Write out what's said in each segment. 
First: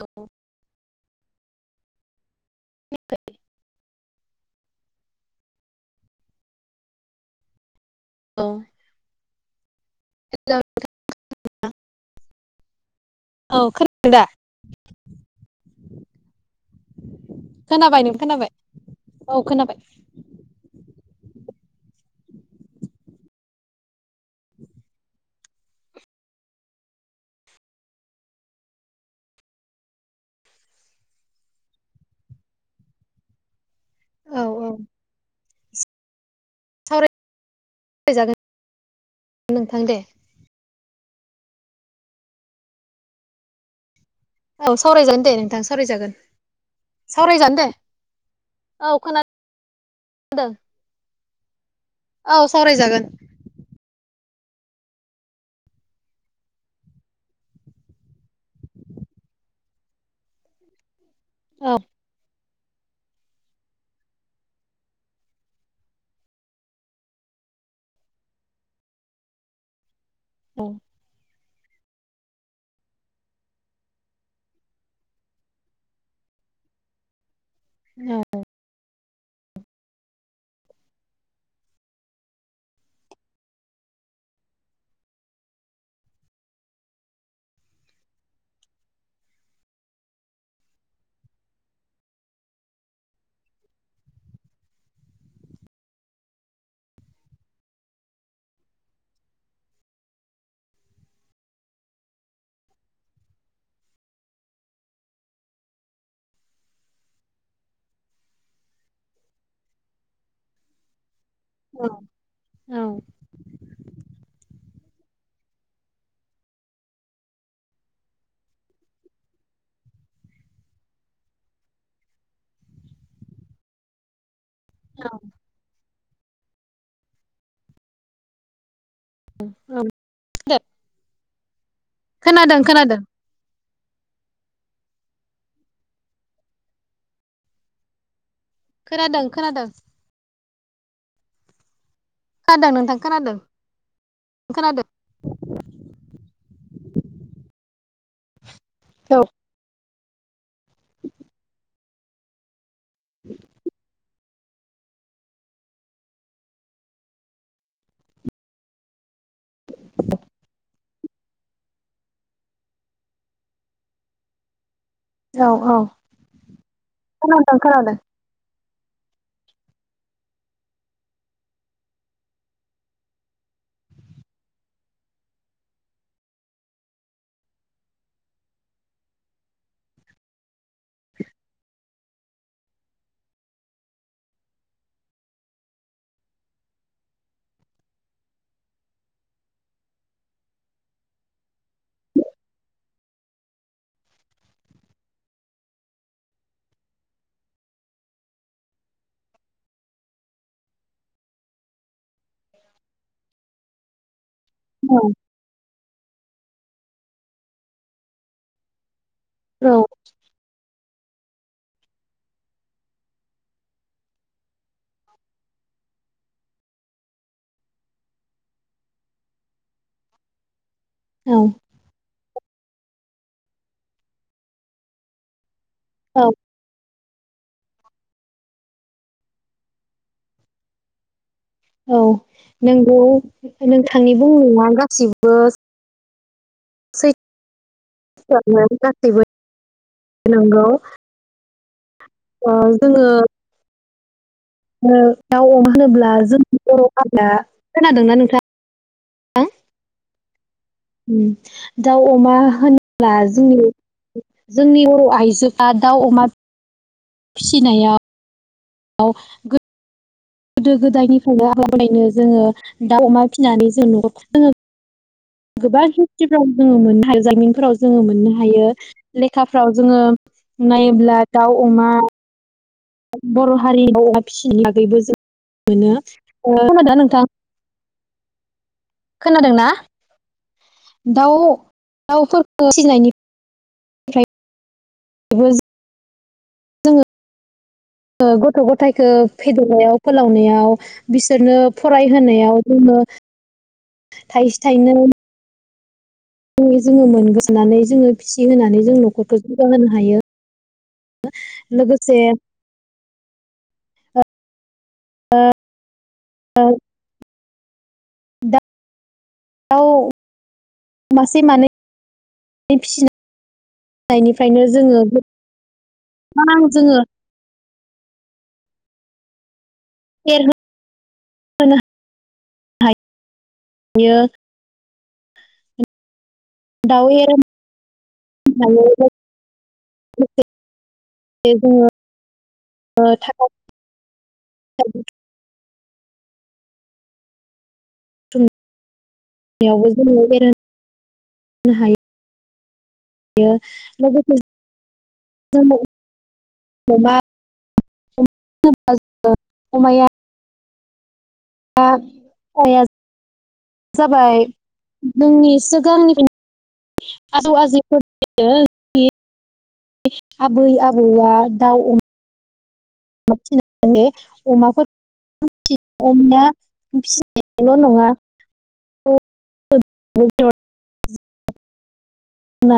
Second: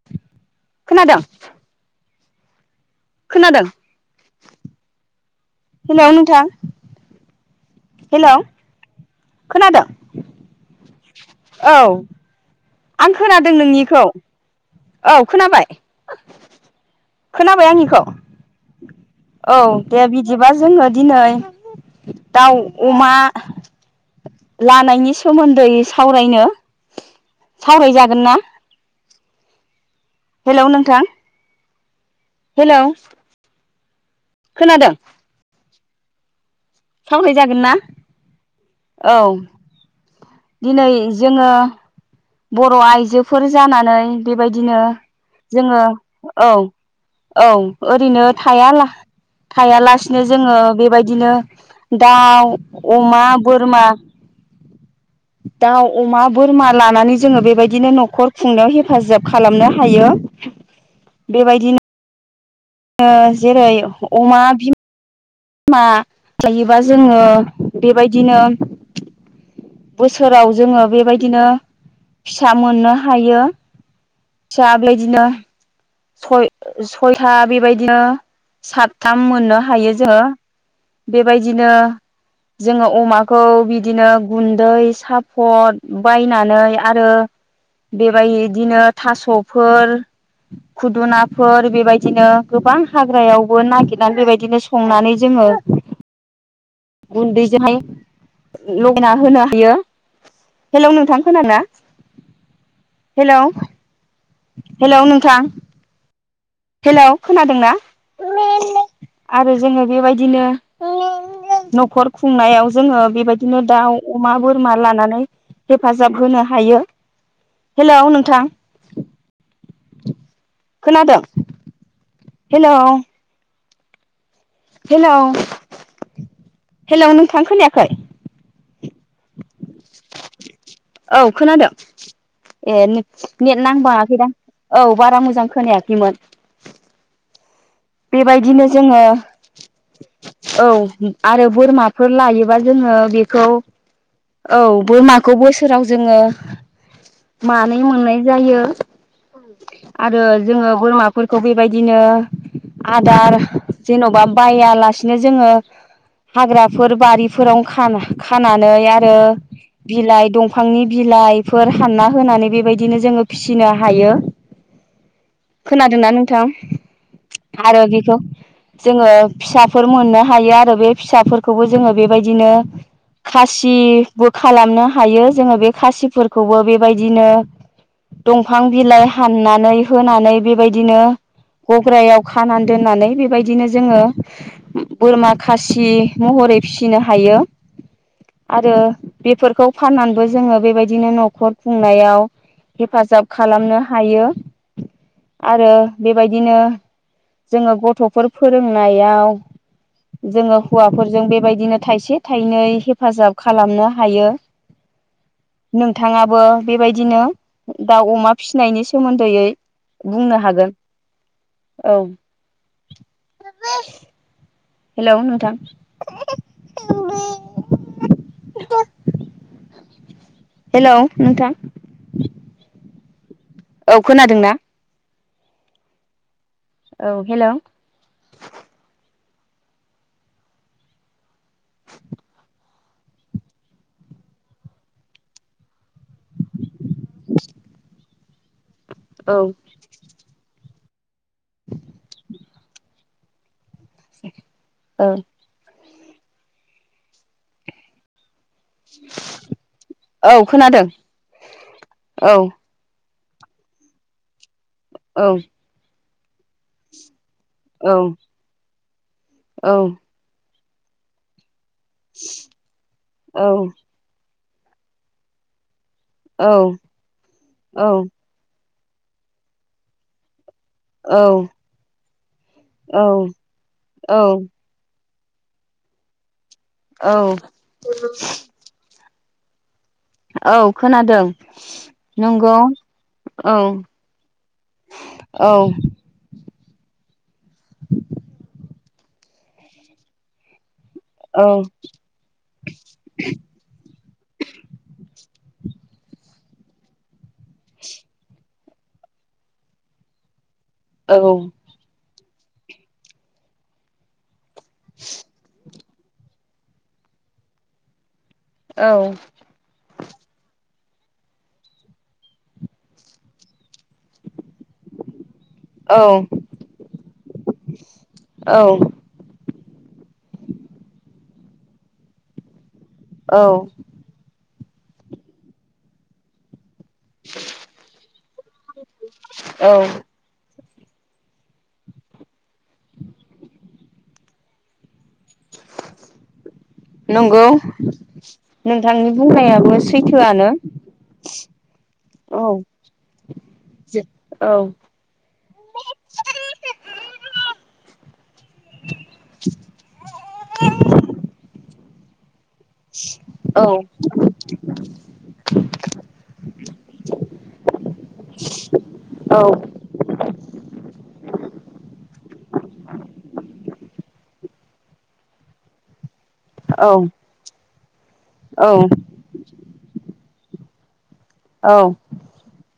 औ खोनादों फैबाय खोनादों हेलौ नोंथां हेलौ औ खोनादो हेलौ औ आं खोनादों औ नोंनिखौ खोनादों दा औ खोनाबाय खोनाबाय आंनिखौ नों खोनाबाय औ दे बिदिबा जोङो दिनै दाउ अमा लानायनि सोमोन्दै सावरायनो सावरायजागोन ना हेलौ नोंथां हेलौ औ औ खोनादो सावराय जागोन ना सावरायजागोन औ नोंथां दे दिनै जोङो बर' आइजोफोर जानानै औ बेबायदिनो सावरायजागोन दे नोंथां जोङो सावरायजागोन औ औ सावरायजागोन दे ओरैनो औ थायाला-थायालासिनो खोनादों जोङो बेबायदिनो औ दाउ, सावरायजागोन अमा, बोरमा दाउ अमा बोरमा लानानै जोङो बेबायदिनो न'खर खुंनायाव हेफाजाब खालामनो हायो। औ बेबायदिनो ओ जेरै अमा बिम मा लायोबा जोङो बेबायदिनो बोसोराव जोङो बेबायदिनो फिसा मोननो हायो फिसा [unintelligible] सय-सयथा बि बायदिनो औ सात थाम मोननो हायो जोङो बेबायदिनो जोङो अमाखौ बिदिनो गुन्दै साफद बायनानै आरो बेबाय इदिनो थास'फोर खुदुनाफोर बेबायदिनो गोबां हाग्रायावबो नागिरनानै बेबायदिनो संनानै जोङो गुन्दैजोंहाय लगायना होनो हायो हेलौ नोंथां खोनाना हेलौ हेलौ नोंथां। हेल' खोनादोंना आरो जोङो बेबायदिनो औ न'खर खुंनायाव औ जोङो बेबायदिनो दाउ अमा बोरमा लानानै हेफाजाब होनो हायो हेलौ नोंथां खोनादों? हेलौ औ हेलौ हेलौ नोंथां खोनायाखै? [unintelligible] औ खोनादों खोनादों ए खोनादों नेट नेट नांबाङाखैदां औ। बारा मोजां खोनायाखैमोन। बेबायदिनो जोङो खोनादों खोनादों औ आरो बोरमा फोर लायोबा खोनादों जोङो नोंथां खोनादों बेखौ औ खोनादों बोरमाखौ बोसोराव जोङो मानै मोननाय जायो। औ [unintelligible] आरो जोङो बोरमाफोरखौ बेबायद दिनो आदार जेन'बा बायालासिनो जोङो हाग्राफोर बारिफोरावनो खानो खानानै आर रो बिलाइ दंफांनि बिलाइफोर हानना होनानै बेबायदिनो जोङो फिसिनो हायो। औ औ खोनादोंना नोंथां खोनादों आरो खोनादों बेखौ जोङो फिसाफोर मोननो हायो बे फिसाफोरखौबो जोङो बेबायदिनो खासि तिबो खालामनो हायो जोङो बे खासिफोरखौबो बेबायदिनो दंफां बिलाइ हाननानै होननानै बेबायदिनो गग्रायाव खानानै दोननानै बेबायदिनो जोङो उम बोरमा बोरहख खासि महरै फिसिनो हायो आरो बेफोरखौ फाननानैबो जोङो बेबायदिनो न'खर खुंनायाव हेफाजाब खालामनोशशशश हायो आरो बेबायदिनो जोङो गथ'फोर फोरोंनायाव जोङो हौवाफोरजों बेबायदिनो थाइसे थाइनै हेफ फाजाब खालामनो हायो। औ। नोंथाङाबो बेबायदिनो दाउ अमा फिनायनि सोमोन्दोयै औ बुंनो हागोन। औ [unintelligible] हेलौ नोंथां [unintelligible] हेलौ औ नोंथां। औ खोनादोंना। औ। औ हेलौ। औ नोंगौ नोंथांनि बुं मुंङा गासिबो। [unintelligible] गासैबो औ [unintelligible] नंगौ। [unintelligible] ओ जोङो। [unintelligible] ओ औ दाउ अमा होनोब्ला। [unintelligible] खोनादोंना नोंथां। [unintelligible] औ खोनादों उम दाउ अमा औ होनो [unintelligible] जोंनि औ अर'आइजोआ दाउ अमा। औ फिसिनाया। आव गो गोदो गोदायनिफ्राय औ [unintelligible] [unintelligible] [unintelligible] [unintelligible] औ मोननो हायो जारिमिनफोराव जोङो मोननो हायो। लेखाफ्राव जोङो। नायब्ला दाउ अमा। औ बर' हारि आरो अमा औ फिसिनायनि बागैबो जों। मोनो। ओ खोनादोंना औ। खोनादोंना। औ खोनादों नंगौ दाउफोरखौ औ। फिसिनायनिफ्रायबो औ। जोङो गथ' गथायखौ फेदेरनायाव फोलावनायाव। औ बिसोरनो फरायहोनायाव जोङो थाइसे थाइनै [unintelligible] जोङो मोनगोन नानै जोङो फिसि होनानै जों न'खरखौ जौगाहोनो हायो औ लोगोसे ओ औ औ [unintelligible] मासे मानै फिसिनानै निफ्रायनो जोङो औ गोबां जोङो औ एरहोनो औ हायो दाव एरहोनो हायो औ जों दे जोङो [unintelligible] नंगौ बुथुमनायावबो नोंथांनि बुंनायाबो जोङो सैथोआनो एरहोनो औ बियो लोगोसे औ जों [unintelligible] अमा अमाया एम [unintelligible] [unintelligible] औ जाबाय जोंनि सिगांनिफ्राय आजै आजौफोरनिनो औ आबै आबौआ दाउ अम [unintelligible] अमाफोर [unintelligible] [unintelligible] नङा औ [unintelligible] औ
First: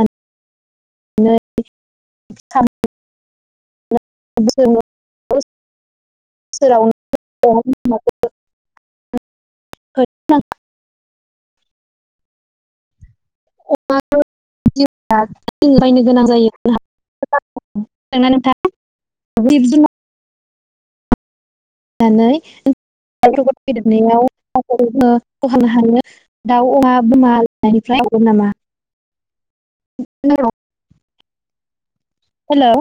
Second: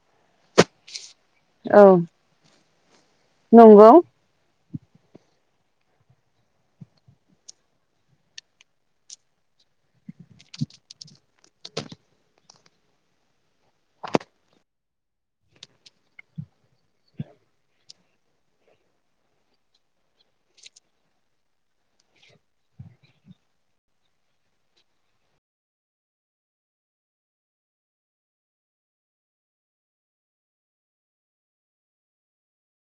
[unintelligible] औ सामु नंगौ [unintelligible] [unintelligible] गोनां जायो खोनाबाय ना नोंथां देरनायाव [unintelligible] दाउ अमा बोरमा लनायनिफ्राय हगोन नामा? [unintelligible] हेलौ।